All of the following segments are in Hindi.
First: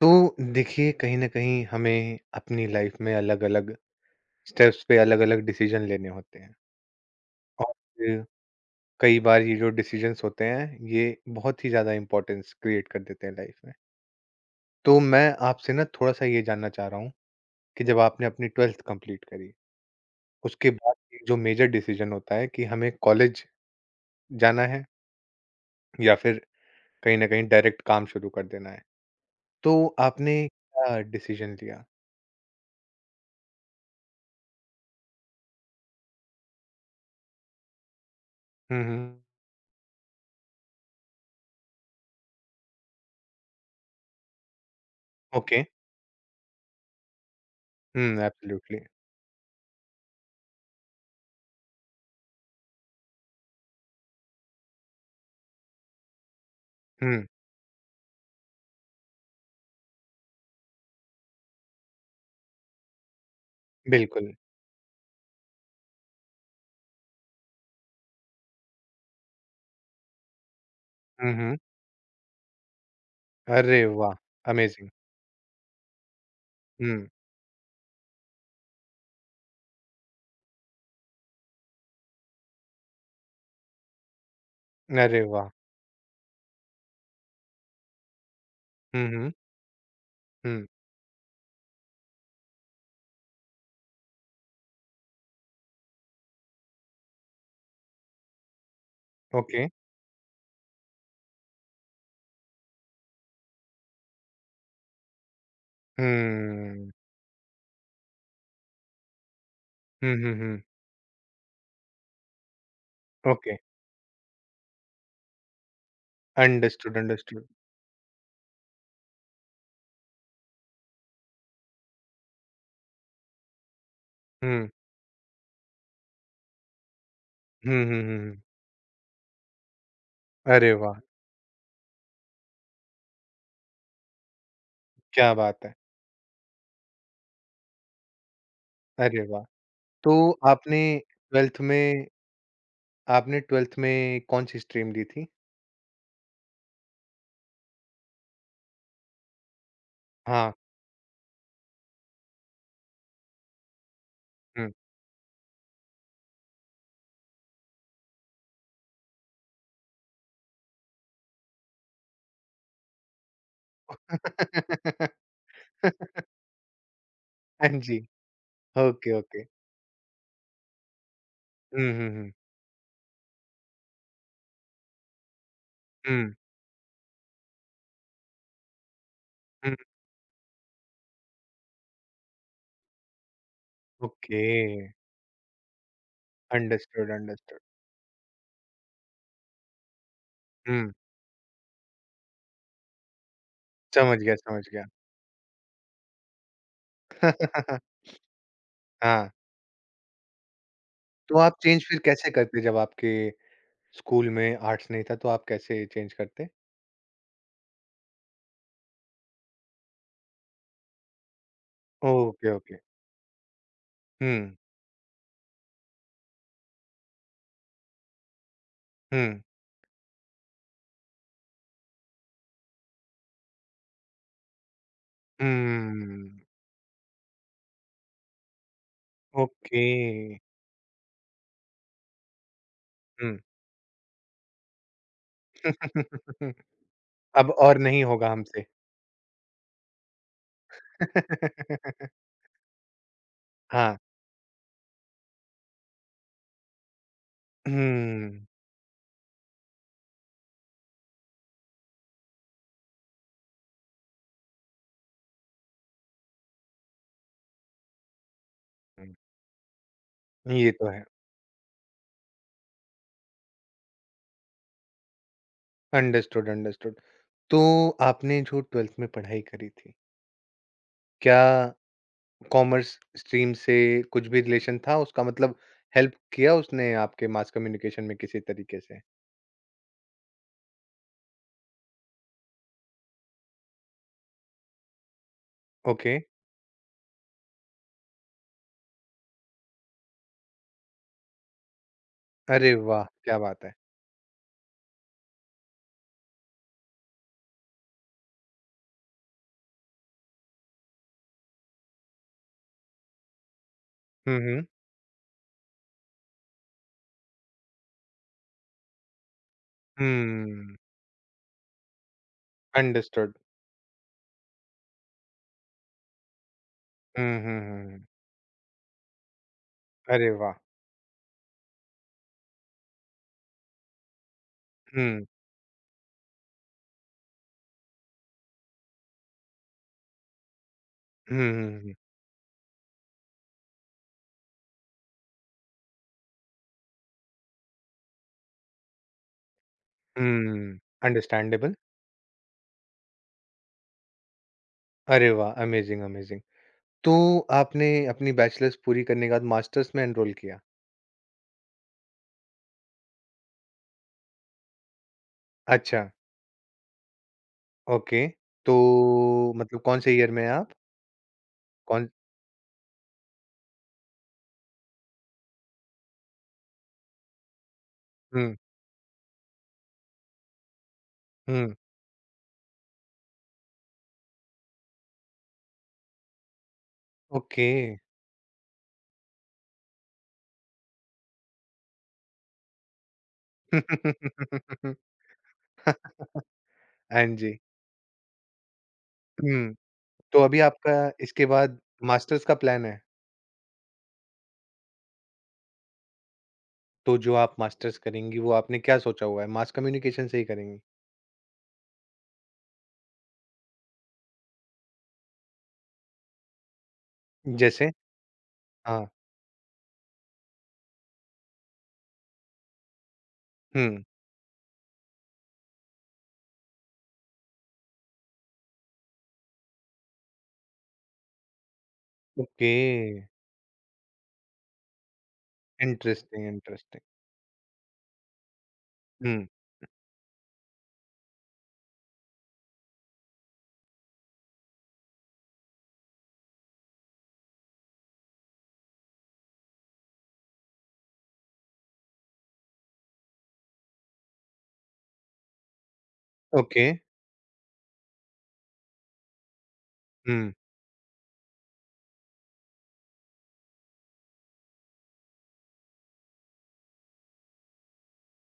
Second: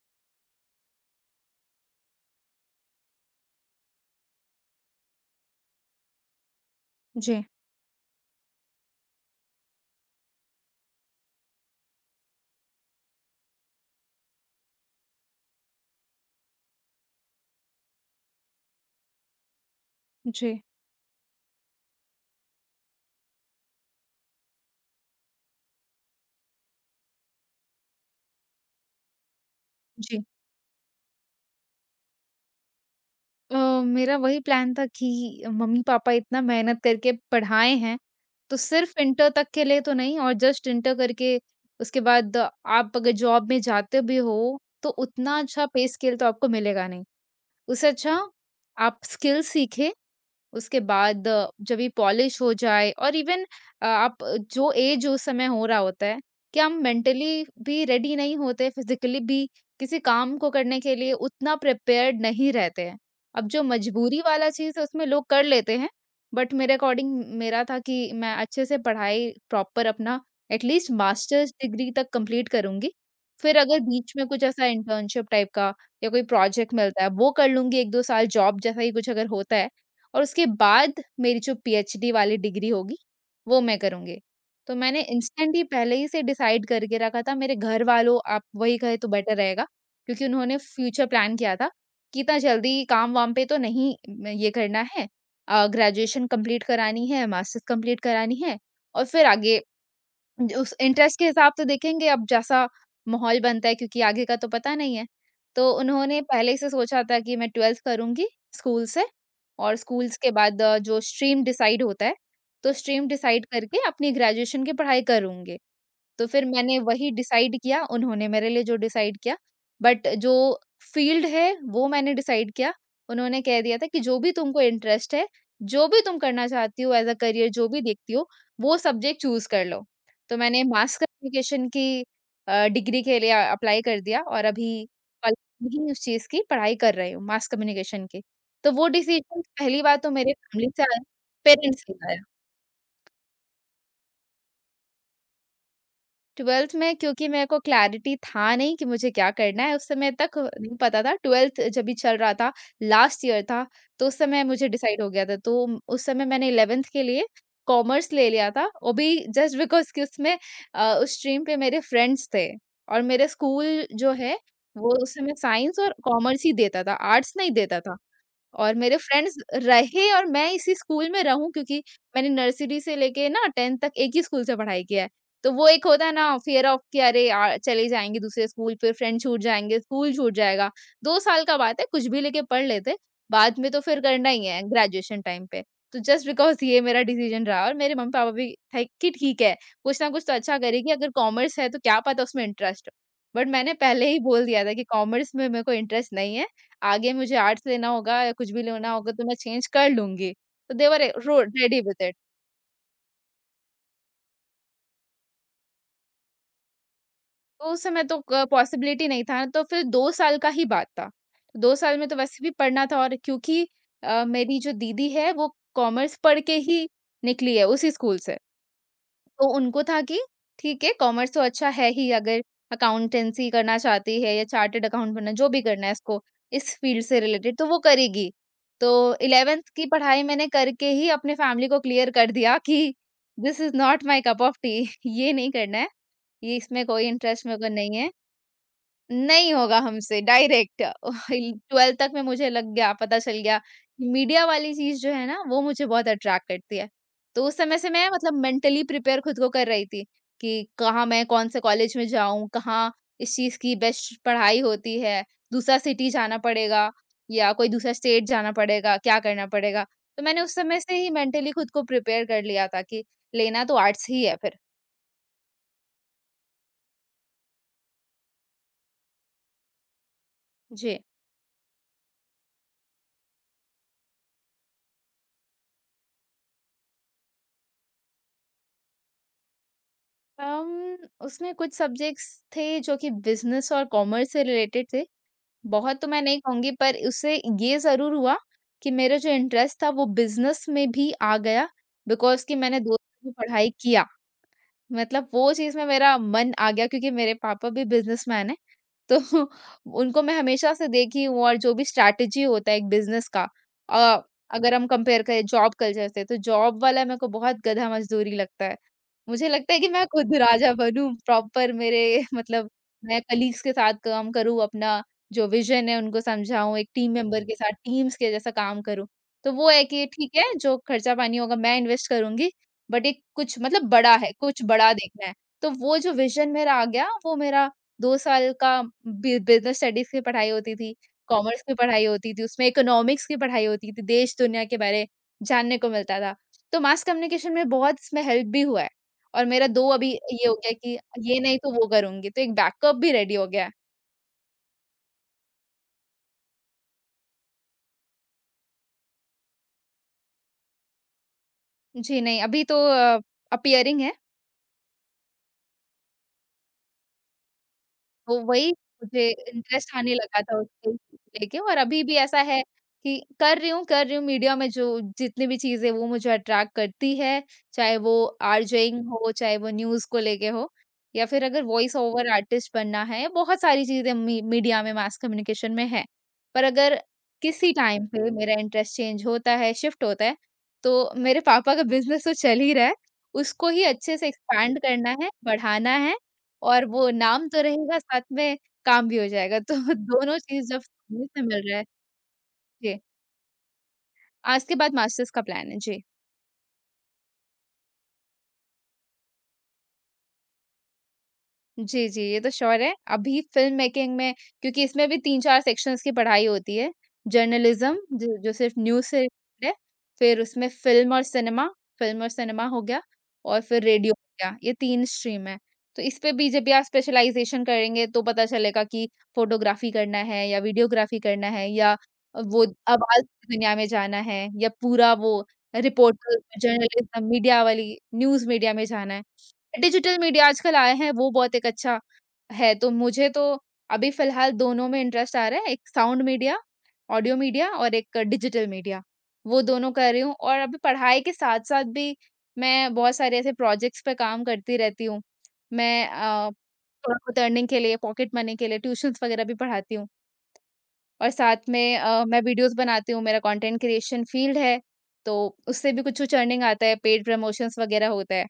तो देखिए, कहीं ना कहीं हमें अपनी लाइफ में अलग अलग स्टेप्स पे अलग अलग डिसीजन लेने होते हैं। जी, और कई बार ये जो डिसीजंस होते हैं ये बहुत ही ज्यादा इंपॉर्टेंस क्रिएट कर देते हैं लाइफ में। तो मैं आपसे ना थोड़ा सा ये जानना चाह रहा हूँ कि जब आपने अपनी ट्वेल्थ कंप्लीट करी, जी, उसके बाद एक जो मेजर डिसीजन होता है कि हमें कॉलेज जाना है या फिर कहीं ना कहीं डायरेक्ट काम शुरू कर देना है, तो जी। आपने क्या डिसीजन लिया। अ, मेरा वही प्लान था कि मम्मी-पापा इतना मेहनत करके पढ़ाए हैं, तो सिर्फ़ हम्म। इंटर तक के लिए तो नहीं और जस्ट इंटर करके उसके बाद आप अगर जॉब में जाते भी हो, तो उतना ओके। अच्छा पे स्केल तो आपको मिलेगा नहीं। उससे अच्छा हम्म, एब्सोल्युटली। आप स्किल सीखें उसके बाद जब ये पॉलिश हो जाए और इवन आप जो एज उस समय हो रहा होता है कि हम हम्म, मेंटली भी रेडी नहीं होते फिजिकली भी किसी काम को करने के लिए उतना प्रिपेयर्ड नहीं रहते हैं। अब जो मजबूरी बिल्कुल। वाला चीज़ है उसमें लोग कर लेते हैं, बट मेरे अकॉर्डिंग मेरा था कि मैं अच्छे से पढ़ाई प्रॉपर अपना एटलीस्ट हुँ, मास्टर्स हुँ। डिग्री तक कंप्लीट करूंगी। फिर अगर अरे बीच वाह! में कुछ ऐसा अमेज़िंग। इंटर्नशिप टाइप का या कोई प्रोजेक्ट मिलता हुँ, है वो कर लूंगी, एक दो साल जॉब जैसा ही कुछ अगर होता है, और उसके बाद मेरी जो पीएचडी वाली डिग्री होगी, वो मैं करूँगी। तो मैंने अरे वाह! इंस्टेंट ही पहले ही से डिसाइड करके रखा था, मेरे घर वालों आप वही कहे हुँ, तो हुँ, बेटर रहेगा, क्योंकि उन्होंने हुँ। फ्यूचर प्लान किया था कि इतना जल्दी काम-वाम पे तो नहीं, म ये करना है। ग्रेजुएशन कंप्लीट करानी है, मास्टर्स कंप्लीट करानी है और फिर आगे ओके। ज उस इंटरेस्ट के हिसाब से देखेंगे, अब जैसा माहौल बनता है क्योंकि आगे का तो पता नहीं है। तो उन्होंने पहले ही से हम्म। सोचा था कि मैं 12th करूँगी स्कूल से, और हुँ, स्कूल्स के हुँ, हुँ। बाद जो स्ट्रीम डिसाइड होता है, तो स्ट्रीम डिसाइड ओके। करके अपनी ग्रेजुएशन की पढ़ाई करूँगी। तो फिर मैंने अंडरस्टूड, वही अंडरस्टूड। डिसाइड किया उन्होंने मेरे लिए जो डिसाइड किया। बट जो फ़ील्ड है वो मैंने डिसाइड किया। उन्होंने कह दिया था कि जो भी तुमको हुँ, इंटरेस्ट है, जो भी तुम करना चाहती हो एज़ अ करियर जो भी हुँ, हुँ, देखती हुँ, हो, हुँ। वो सब्जेक्ट चूज़ कर लो। तो मैंने अरे मास वाह! कम्युनिकेशन की डिग्री के लिए अप्लाई कर दिया और अभी क्या कॉलेज बात है। में ही उस चीज़ की पढ़ाई कर रही हूँ, मास कम्युनिकेशन की। तो वो अरे डिसीज़न वाह! पहली बार तो तो मेरे फैमिली आपने से आया, 12th पेरेंट्स से में आया। आपने 12th में कौन-सी स्ट्रीम ली थी? 12th में क्योंकि मेरे को क्लैरिटी था नहीं कि मुझे क्या करना है, उस समय तक हाँ, नहीं पता था, 12th जब भी चल रहा था, लास्ट ईयर था, तो उस समय हुँ। मुझे डिसाइड हो गया था। तो उस समय मैंने 11th के लिए कॉमर्स ले लिया था, वो भी जस्ट बिकॉज़ कि उसमें उस स्ट्रीम पे मेरे फ्रेंड्स थे और मेरे स्कूल जो है, वो उस समय साइंस और कॉमर्स ही देता था, आर्ट्स नहीं हाँ देता था। जी। और मेरे ओके, फ्रेंड्स ओके। रहे और मैं इसी स्कूल में रहूँ क्योंकि हुँ, हुँ, मैंने हुँ। नर्सरी से लेके ना 10th तक एक ही स्कूल से पढ़ाई किया है। तो वो एक होता है हुँ, ना फ़ियर ऑफ कि अरे यार! चले जाएँगे दूसरे स्कूल फिर फ्रेंड छूट हुँ। जाएँगे, स्कूल छूट जाएगा। 2 साल का बात है, कुछ भी लेके पढ़ लेते, बाद में तो फिर करना ओके। ही है ग्रेजुएशन टाइम पे। तो जस्ट बिकॉज़ ये मेरा अंडरस्टूड, डिसीज़न अंडरस्टूड। रहा और मेरे मम्मी-पापा भी थे कि ठीक है, कुछ ना कुछ तो अच्छा हुँ, करेगी, अगर कॉमर्स है तो क्या पता उसमें इंटरेस्ट हो। बट मैंने पहले समझ ही गया, बोल समझ दिया था गया। कि कॉमर्स में मेरे को इंटरेस्ट नहीं है। आगे मुझे आर्ट्स लेना होगा या कुछ भी लेना होगा तो हाँ। मैं चेंज कर लूँगी। तो दे वर तो रो आप रेडी चेंज फिर विथ इट। कैसे करते जब आपके स्कूल में आर्ट्स नहीं था, तो आप कैसे चेंज करते? तो उस समय तो क पॉसिबिलिटी नहीं था तो फिर 2 साल का ही बात था। 2 साल में तो वैसे भी ओके, ओके। पढ़ना था, और क्योंकि हुँ, मेरी जो दीदी है वो कॉमर्स पढ़ के ही निकली है उसी स्कूल से। हुँ, तो उनको था कि ठीक है कॉमर्स तो अच्छा है ही, अगर अकाउंटेंसी करना चाहती है या चार्टर्ड अकाउंट बनना जो भी करना है इसको, हुँ, इस फील्ड से रिलेटेड तो वो करेगी। तो 11th ओके। की पढ़ाई मैंने करके ही अपने फैमिली को क्लियर कर दिया कि हुँ। This is not my cup of tea ये नहीं करना है, ये इसमें कोई इंटरेस्ट अब मेरे को और नहीं नहीं है। होगा हमसे। नहीं होगा हमसे डायरेक्ट 12th तक में मुझे लग गया, पता चल गया हाँ। कि मीडिया वाली चीज जो है ना वो मुझे बहुत अट्रैक्ट करती है। तो उस समय से मैं मतलब हुँ, मेंटली प्रिपेयर खुद को कर रही थी कि कहाँ मैं कौन से कॉलेज में जाऊं, कहाँ इस चीज की बेस्ट पढ़ाई होती है, दूसरा सिटी जाना पड़ेगा या कोई दूसरा स्टेट जाना पड़ेगा, हुँ, क्या करना पड़ेगा। तो मैंने उस ये समय तो से है। ही मेंटली खुद को प्रिपेयर कर लिया था कि लेना तो आर्ट्स ही है फिर। Understood, understood. तो आपने जो 12th में पढ़ाई करी थी, जी। क्या कॉमर्स स्ट्रीम से कुछ भी रिलेशन था उसका, मतलब हेल्प किया उसने आपके मास कम्युनिकेशन में किसी तरीके से? अम, उसमें कुछ सब्जेक्ट्स थे जो कि बिज़नेस और कॉमर्स से रिलेटेड थे। बहुत तो ओके। मैं नहीं कहूँगी, पर उससे ये ज़रूर हुआ कि मेरा जो इंटरेस्ट था वो बिज़नेस में भी आ गया, बिकॉज़ कि अरे मैंने 2 वाह! साल भी क्या बात पढ़ाई है। किया। मतलब वो चीज़ में मेरा मन आ गया क्योंकि मेरे पापा भी बिज़नेसमैन हैं, तो उनको मैं हमेशा से देखी हूँ और जो भी स्ट्रैटेजी होता है एक बिजनेस का। अ, हुँ, हुँ। अगर हम कंपेयर करें जॉब कल्चर से तो जॉब वाला मेरे को बहुत गधा मजदूरी लगता है। मुझे लगता है कि मैं खुद राजा हुँ, बनूँ प्रॉपर मेरे, मतलब मैं अंडरस्टूड। कलीग्स के साथ काम करूँ, अपना जो विज़न है उनको समझाऊँ, एक टीम हुँ, मेंबर के हुँ, साथ हुँ, हुँ। टीम्स के जैसा काम करूँ। तो वो है कि अरे ठीक वाह! है, जो खर्चा पानी होगा मैं इन्वेस्ट करूँगी, बट एक कुछ मतलब बड़ा है, कुछ बड़ा हुँ। देखना है। तो वो जो विज़न मेरा आ गया वो मेरा 2 साल का बि बिज़नेस स्टडीज़ की पढ़ाई होती थी, हुँ, कॉमर्स की हुँ, हुँ। पढ़ाई होती थी, उसमें इकोनॉमिक्स की पढ़ाई होती थी, देश-दुनिया के बारे जानने को मिलता था। तो मास कम्युनिकेशन में बहुत इसमें हेल्प भी हुआ है और मेरा 2 अभी ये हो गया हुँ, कि ये नहीं तो अंडरस्टैंडेबल। वो करूँगी, तो एक बैकअप भी रेडी हो गया है। अरे वाह! Amazing, amazing. तो आपने अपनी बैचलर्स पूरी करने के बाद मास्टर्स में एनरोल किया? जी नहीं, अभी तो अपीयरिंग है। अच्छा, ओके। तो वही तो मुझे मतलब इंटरेस्ट कौन से आने ईयर लगा में हैं था आप? उसको लेके, और अभी कौन भी ऐसा है कि कर रही हूँ मीडिया में, जो जितनी भी चीज़ें वो मुझे अट्रैक्ट करती है, चाहे वो हुँ, आरजेइंग हो, चाहे वो न्यूज़ को लेके हो या फिर अगर हुँ। वॉइस ओवर आर्टिस्ट बनना है, बहुत सारी चीज़ें मी मीडिया में, मास कम्युनिकेशन में है। पर अगर ओके। किसी टाइम पे मेरा इंटरेस्ट चेंज होता है, शिफ्ट होता है, तो मेरे पापा का बिज़नेस तो चल ही रहा है, उसको ही अच्छे से एक्सपैंड करना है, बढ़ाना है। और वो हाँ नाम जी। तो रहेगा साथ में, काम भी हो जाएगा हुँ, तो दोनों तो अभी चीज़ जब आपका सामने से इसके मिल बाद रहा है। मास्टर्स का प्लान जी, है? आज के बाद मास्टर्स का प्लान है। जी। तो जो आप मास्टर्स करेंगी वो आपने क्या सोचा हुआ है? मास कम्युनिकेशन से ही करेंगी? जी, जी, ये तो श्योर है। अभी फ़िल्म मेकिंग में, क्योंकि इसमें भी 3-4 सेक्शंस की पढ़ाई होती है। जैसे? जर्नलिज़्म जो जो सिर्फ़ न्यूज़ हाँ। से रिलेटेड है, फिर उसमें फ़िल्म और सिनेमा हो गया और फिर हुँ। रेडियो हो गया, ये 3 स्ट्रीम है। तो इस पे भी जब भी आप स्पेशलाइज़ेशन करेंगे तो पता चलेगा कि फ़ोटोग्राफ़ी करना है या वीडियोग्राफ़ी करना है या वो ओके। आवाज़ की दुनिया में जाना है या पूरा वो reporter interesting, interesting. Journalism media वाली न्यूज़ मीडिया में जाना है। हुँ। डिजिटल मीडिया आजकल आए हैं वो बहुत एक अच्छा है, तो मुझे तो अभी फ़िलहाल दोनों में इंटरेस्ट आ रहा है, एक साउंड मीडिया, ऑडियो मीडिया और एक डिजिटल मीडिया, वो दोनों कर रही हूँ, और अभी पढ़ाई के साथ-साथ भी मैं बहुत सारे ऐसे प्रोजेक्ट्स पे काम करती रहती हूँ। मैं ओके। थोड़ा-बहुत अर्निंग के लिए, पॉकेट मनी के लिए ट्यूशन्स वगैरह भी पढ़ाती हूँ हुँ। और साथ में मैं वीडियोज़ बनाती हूँ, मेरा कंटेंट क्रिएशन फ़ील्ड है, तो उससे भी कुछ-कुछ अर्निंग आता है, पेड प्रमोशंस वगैरह होता है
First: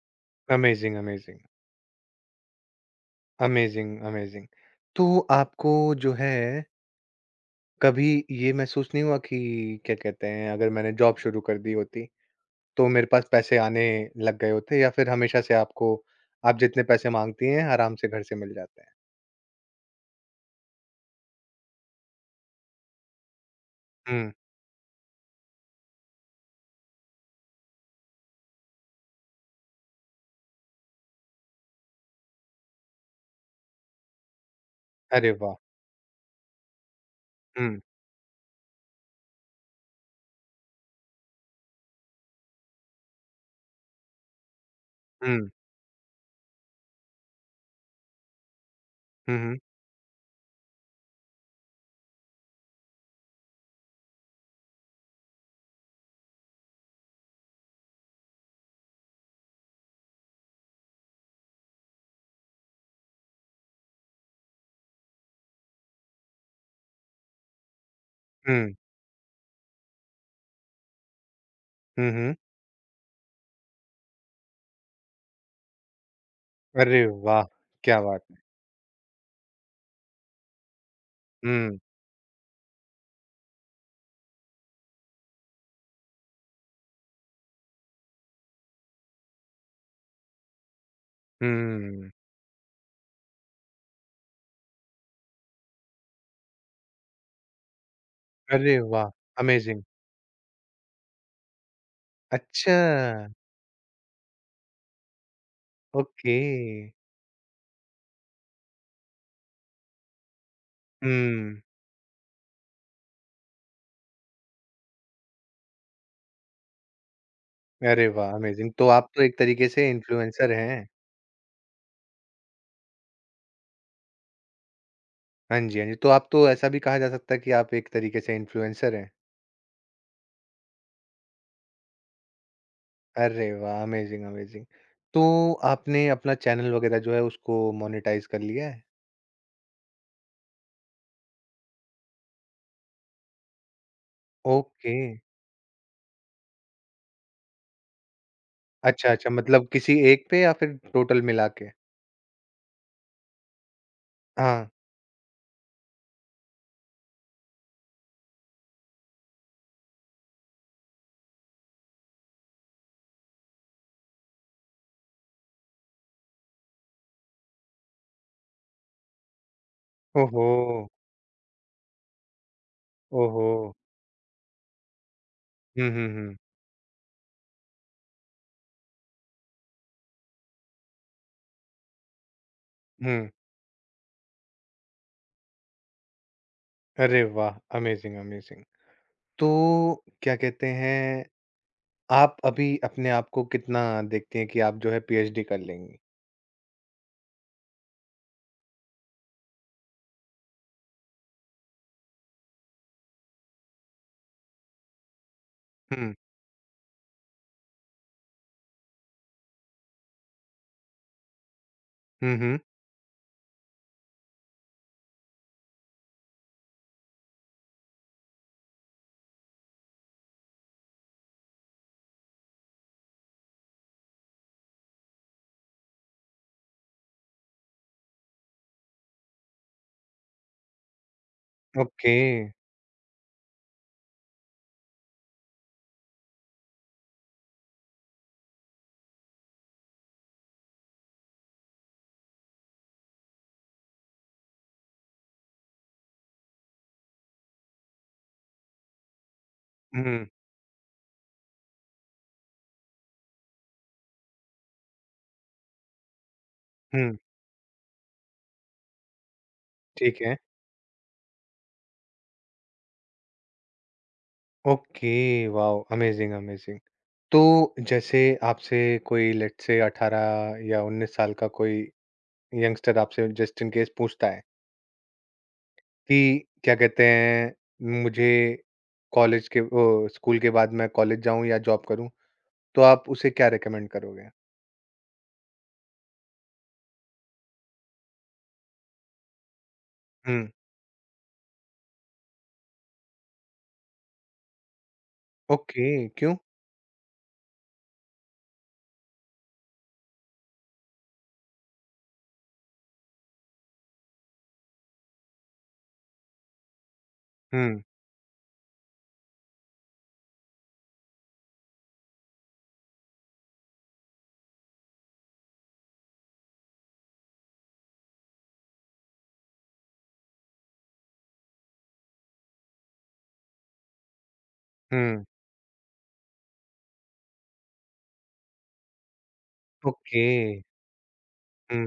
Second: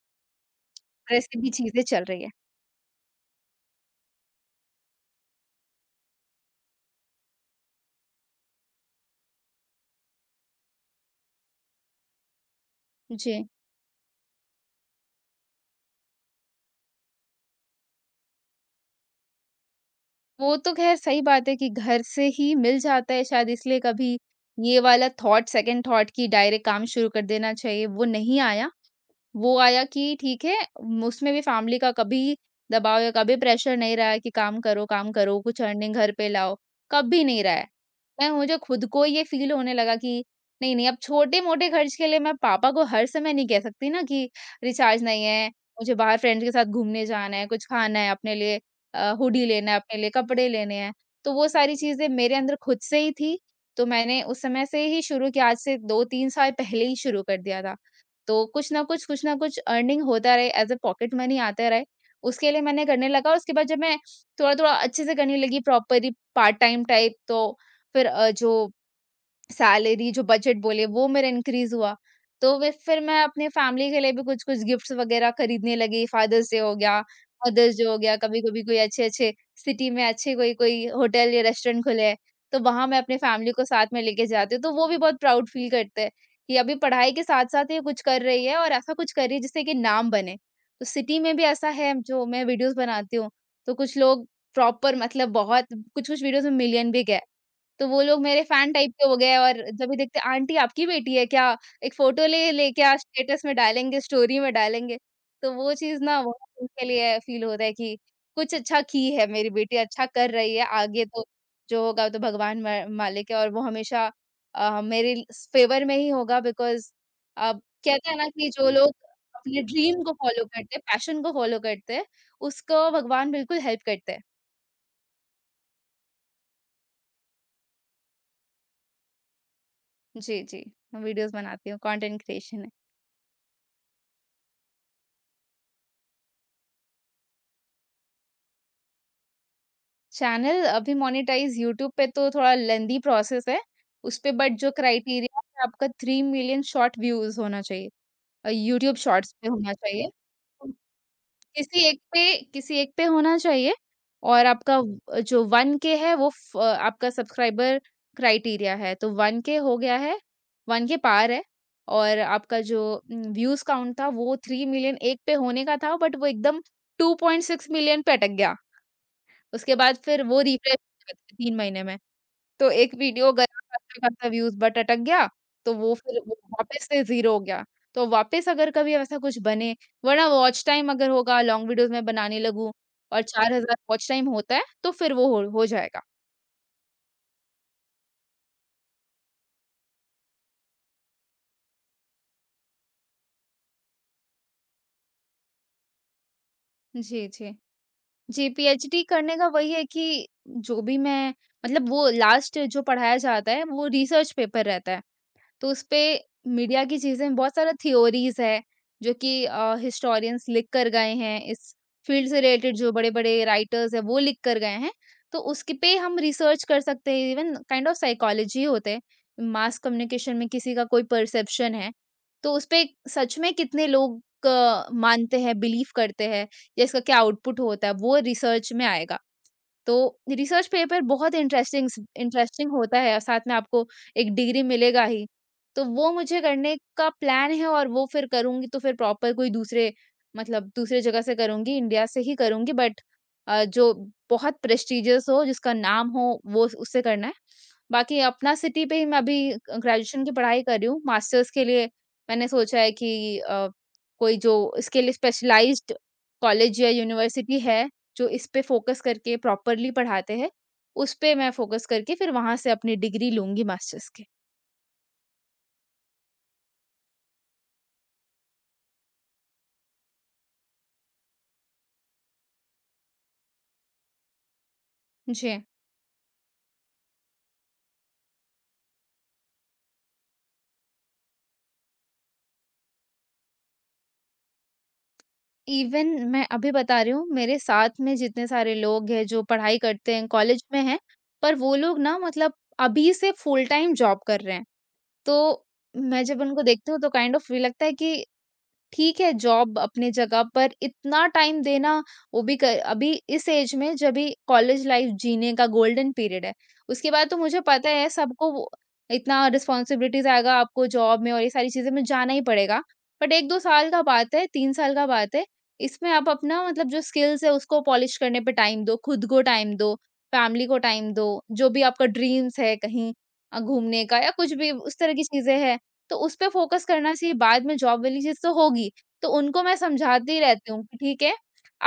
अमेज़िंग, और ऐसी अमेज़िंग। भी चीज़ें चल रही है। Amazing, amazing. तो आपको जो है कभी ये महसूस नहीं हुआ कि क्या कहते हैं, अगर मैंने जॉब शुरू कर दी होती तो मेरे पास जी। पैसे आने लग गए होते, या फिर हमेशा से आपको आप जितने पैसे माँगती हैं आराम से घर से मिल जाते हैं? वो तो ख़ैर सही बात है कि घर से ही मिल जाता है, शायद इसलिए कभी हुँ। ये वाला थॉट, सेकंड थॉट कि डायरेक्ट काम शुरू कर देना चाहिए, वो नहीं आया। वो आया कि ठीक है, म उसमें भी फैमिली का कभी दबाव या कभी प्रेशर नहीं रहा है कि काम अरे करो, वाह! कुछ अर्निंग घर पे लाओ, कभी नहीं रहा है। हुँ, मैं मुझे खुद को ये फ़ील होने लगा कि नहीं, नहीं अब छोटे-मोटे खर्च के लिए मैं पापा को हर समय नहीं कह सकती ना कि रिचार्ज नहीं हुँ। है, मुझे बाहर फ्रेंड्स के साथ घूमने जाना है, कुछ खाना है अपने लिए, हुँ, हुडी हुँ। लेना है, अपने लिए कपड़े लेने हैं। तो वो सारी चीज़ें मेरे अंदर खुद से ही थी, तो मैंने उस समय से ही शुरू किया, आज से 2-3 साल पहले ही शुरू कर दिया था। तो कुछ ना कुछ अर्निंग होता रहे, एज़ अ पॉकेट मनी आता रहे, उसके लिए मैंने करने लगा। उसके बाद जब मैं थोड़ा-थोड़ा अच्छे से करने लगी प्रॉपरली पार्ट टाइम टाइप, तो फिर जो हुँ, सैलरी जो बजट बोले वो मेरा इंक्रीज हुआ, हुँ, हुँ। तो वे फिर मैं अपने फैमिली के लिए भी कुछ कुछ गिफ्ट्स वगैरह खरीदने लगी, फादर्स डे हो गया, अरे वाह! मदर्स डे हो क्या गया, बात है! कभी कभी कोई अच्छे अच्छे सिटी में अच्छे कोई कोई होटल या हुँ, रेस्टोरेंट खुले हैं, तो वहां मैं अपने फैमिली को साथ में लेके जाती हूँ तो वो भी बहुत प्राउड फील करते हैं कि अभी पढ़ाई के साथ साथ ये कुछ कर रही है और ऐसा कुछ कर रही है जिससे कि नाम बने। तो सिटी में भी ऐसा है हुँ। जो मैं वीडियोस बनाती हूँ, तो कुछ लोग प्रॉपर मतलब बहुत कुछ कुछ वीडियोस में मिलियन भी गए, तो वो लोग मेरे फैन अरे टाइप के वाह! हो गए और अमेज़िंग। जब भी देखते आंटी आपकी बेटी है क्या? एक फ़ोटो ले लेके आज अच्छा, स्टेटस में डालेंगे, स्टोरी में डालेंगे। तो वो चीज़ ना ओके। बहुत उनके लिए फ़ील होता है कि कुछ अच्छा की है मेरी बेटी, अच्छा कर रही है, आगे तो हुँ। जो होगा वो तो भगवान मा मालिक है और वो हमेशा मेरे ल फ़ेवर में ही होगा। बिकॉज़ अब अरे कहते हैं ना वाह! कि जो अमेज़िंग। तो लोग आप तो एक अपने तरीके से ड्रीम को फ़ॉलो इन्फ्लुएंसर करते हैं, हैं। पैशन को फ़ॉलो करते हैं, उसको भगवान बिल्कुल हेल्प करते हैं। हाँ जी, हाँ जी। तो आप तो ऐसा भी कहा जा सकता है कि आप एक तरीके से इन्फ्लुएंसर हैं। जी, जी। मैं वीडियोज़ बनाती हूँ, कंटेंट क्रिएशन है। अरे वाह! Amazing, amazing. तो आपने अपना चैनल वग़ैरह जो है उसको मोनेटाइज़ कर लिया है? चैनल अभी मोनेटाइज़ यूट्यूब पे तो थोड़ा लेंदी प्रोसेस है उसपे। बट जो ओके। क्राइटेरिया है आपका 3 मिलियन शॉर्ट व्यूज़ होना चाहिए, यूट्यूब अच्छा, अच्छा, शॉर्ट्स पे मतलब होना किसी चाहिए। एक पे या फिर टोटल मिला के? किसी एक पे, किसी एक पे होना चाहिए। और हाँ। आपका व जो 1 के है वो फ आपका सब्सक्राइबर क्राइटेरिया है, तो 1 के हो गया है, 1 के पार है। और आपका जो व्यूज़ काउंट था वो 3 मिलियन एक पे होने का था बट वो एकदम 2.6 मिलियन पे अटक गया। उसके बाद फिर वो ओहो! रिफ्रेश हो जाती है 3 महीने में। तो एक वीडियो ओहो! गया अच्छा-खासा व्यूज़ बट अटक गया, तो हुँ, वो हुँ, फिर हुँ। वो वापस से ज़ीरो हो गया। तो वापस अगर कभी ऐसा कुछ बने, वरना वॉच टाइम अगर होगा लॉन्ग वीडियोज़ मैं बनाने लगूँ और हुँ। 4,000 वॉच टाइम होता है, तो फिर वो हो जाएगा। अरे वाह! Amazing, amazing. तो क्या कहते हैं, आप अभी अपने आप को कितना देखती हैं कि आप जो है पीएचडी कर लेंगी? जी, जी। जी, पीएचडी करने का वही है कि जो भी मैं मतलब वो लास्ट जो पढ़ाया जाता है, वो रिसर्च पेपर रहता है। तो उसपे हुँ। मीडिया की चीज़ें बहुत सारा थ्योरीज़ है, जो कि हिस्टोरियंस लिख कर गए हैं, इस फ़ील्ड हुँ, से हुँ। रिलेटेड जो बड़े-बड़े राइटर्स हैं, वो लिख कर गए हैं। तो उसके पे हम रिसर्च कर सकते हैं, इवन काइंड ऑफ साइकोलॉजी होते हैं। मास कम्युनिकेशन में किसी का कोई परसेप्शन है, तो उसपे सच में कितने लोग मानते हैं, बिलीव करते हैं या इसका क्या आउटपुट होता है, वो रिसर्च में आएगा। तो रिसर्च पेपर बहुत इंटरेस्टिंग ओके। इंटरेस्टिंग होता है और साथ में आपको एक डिग्री मिलेगा ही। तो वो मुझे करने का प्लान है और वो फिर करूँगी तो फिर प्रॉपर कोई दूसरे मतलब दूसरे जगह से करूँगी, इंडिया से ही करूँगी। बट जो बहुत प्रेस्टिजियस हो, जिसका नाम हो, वो उससे करना है। बाकी अपना सिटी पे ही मैं अभी ग्रेजुएशन हुँ, की पढ़ाई कर रही हूँ। मास्टर्स के लिए मैंने सोचा है कि अ, कोई जो इसके लिए स्पेशलाइज्ड कॉलेज या हुँ। यूनिवर्सिटी है, जो इस पे फ़ोकस करके प्रॉपरली ठीक पढ़ाते है। हैं, उस पे मैं फ़ोकस करके फिर वहाँ से अपनी डिग्री लूँगी मास्टर्स की। Okay, wow! Amazing, amazing. तो जैसे आपसे कोई, लेट्स से, 18 या 19 साल का कोई यंगस्टर आपसे जस्ट इन केस पूछता है जी। कि क्या कहते हैं, मुझे कॉलेज के ओ स्कूल के बाद मैं कॉलेज जाऊँ या जॉब करूँ? तो आप उसे क्या रिकमेंड करोगे? इवन मैं अभी बता रही हूँ, मेरे साथ में जितने सारे लोग हैं जो पढ़ाई करते हैं, हुँ, कॉलेज में हैं, पर वो लोग ना मतलब अभी से फुल टाइम जॉब कर रहे हैं। तो ओके, मैं क्यों? जब उनको देखती हूँ तो काइंड ऑफ फ़ील लगता है कि ठीक है, जॉब अपनी जगह पर इतना टाइम देना, वो भी क अभी इस ऐज में जभी कॉलेज लाइफ़ जीने का गोल्डन पीरियड है। उसके बाद तो मुझे हुँ, पता है सबको वो इतना रिस्पॉन्सिबिलिटीज़ आएगा आपको जॉब में और ये सारी चीज़ें में जाना ही पड़ेगा। बट 1-2 साल का बात है, 3 साल का बात है, इसमें आप अपना मतलब जो स्किल्स है उसको पॉलिश करने पे टाइम दो, खुद को टाइम दो, फैमिली को टाइम दो, जो भी आपका ड्रीम्स है कहीं घूमने का या कुछ भी उस तरह की हुँ, चीज़ें हैं, तो उस पे फ़ोकस करना चाहिए, बाद में जॉब वाली चीज़ तो होगी। तो उनको मैं ओके, समझाती रहती हूँ कि ठीक है,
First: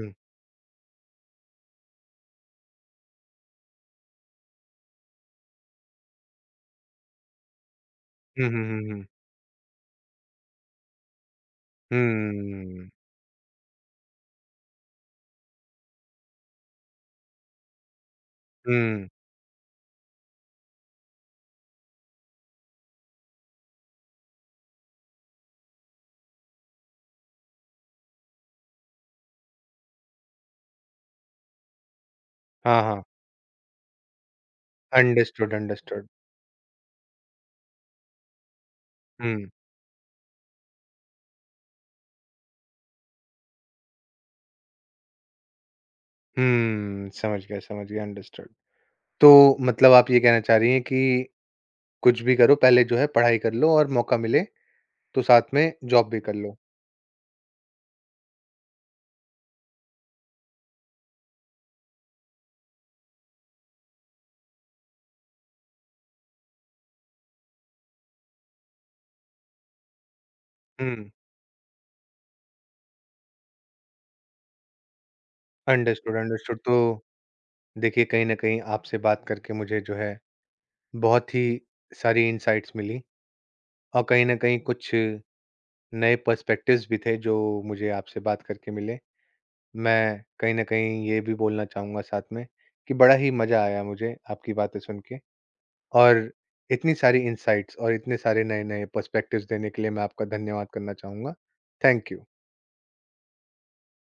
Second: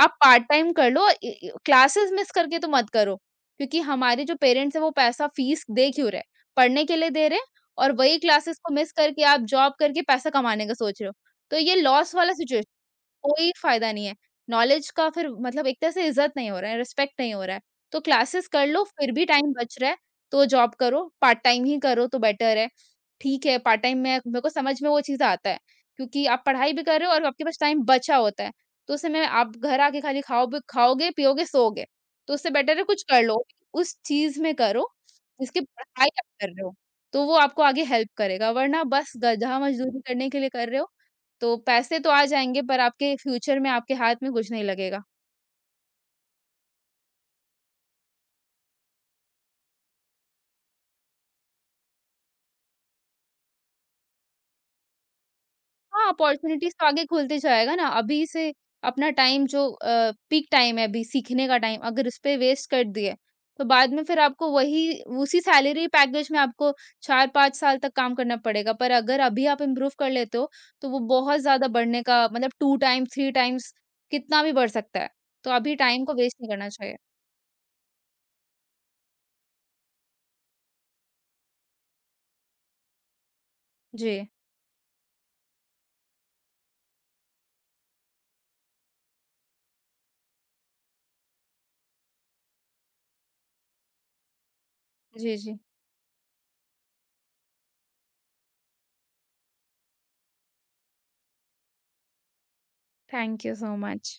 आप पार्ट टाइम कर लो, इ इ क्लासेस मिस करके तो मत करो। क्योंकि हमारे जो पेरेंट्स हैं वो पैसा फीस दे क्यों रहे? पढ़ने के लिए दे रहे हैं, और वही हुँ, क्लासेस हुँ, को हुँ, मिस हुँ, करके आप जॉब करके पैसा कमाने का सोच रहे हो। तो ये लॉस वाला सिचुएशन, हुँ, कोई फ़ायदा नहीं है। नॉलेज का फिर मतलब एक तरह से इज़्ज़त नहीं हो रहा है, रिस्पेक्ट नहीं हो रहा है। तो क्लासेस कर लो, हुँ, फिर भी टाइम बच रहा है, तो जॉब करो, पार्ट टाइम ही करो तो बेटर है। ठीक है, पार्ट टाइम में मेरे को समझ में वो चीज़ आता है, क्योंकि आप पढ़ाई भी कर रहे हो और आपके पास टाइम बचा होता है। तो उस समय आप घर आके खाली खाओ भी खाओगे, पियोगे, सोओगे। तो उससे बेटर हाँ, है हाँ, कुछ कर लो, उस चीज़ में करो अंडरस्टूड, जिसकी अंडरस्टूड, पढ़ाई आप कर रहे हो। तो वो आपको आगे हेल्प करेगा, वरना बस हुँ, गधा मज़दूरी करने के लिए कर रहे हो, तो पैसे तो आ जाएँगे पर आपके फ्यूचर में आपके हाथ में कुछ नहीं लगेगा। हुँ, समझ गया, अंडरस्टूड। तो मतलब आप ये कहना चाह रही हैं कि कुछ भी करो, पहले जो है पढ़ाई कर लो और मौका मिले तो साथ में हाँ, जॉब भी कर लो। अपॉर्च्युनिटीज़ तो आगे खुलते जाएगा ना। अभी से अपना टाइम जो पीक टाइम है, अभी सीखने का टाइम अगर इस पे वेस्ट कर दिए, तो बाद में फिर आपको वही उसी सैलरी पैकेज में आपको 4-5 साल तक काम करना पड़ेगा। पर अगर अभी आप इम्प्रूव कर लेते हो, तो वो हुँ, बहुत ज़्यादा बढ़ने का मतलब 2 टाइम, 3 टाइम्स कितना भी बढ़ सकता है। तो अभी टाइम को अंडरस्टूड, वेस्ट नहीं अंडरस्टूड। करना तो चाहिए। देखिए, कहीं न कहीं आपसे बात करके मुझे जो है बहुत ही सारी इनसाइट्स मिली और जी। कहीं न कहीं कुछ नए पर्सपेक्टिव्स भी थे जो मुझे आपसे बात करके मिले। मैं कहीं न कहीं ये भी बोलना चाहूँगा साथ में कि बड़ा ही मज़ा आया मुझे आपकी बातें सुन के जी, जी। और इतनी सारी इनसाइट्स और इतने सारे नए-नए पर्सपेक्टिव्स देने के लिए मैं आपका धन्यवाद करना चाहूँगा। Thank you. Thank you so much.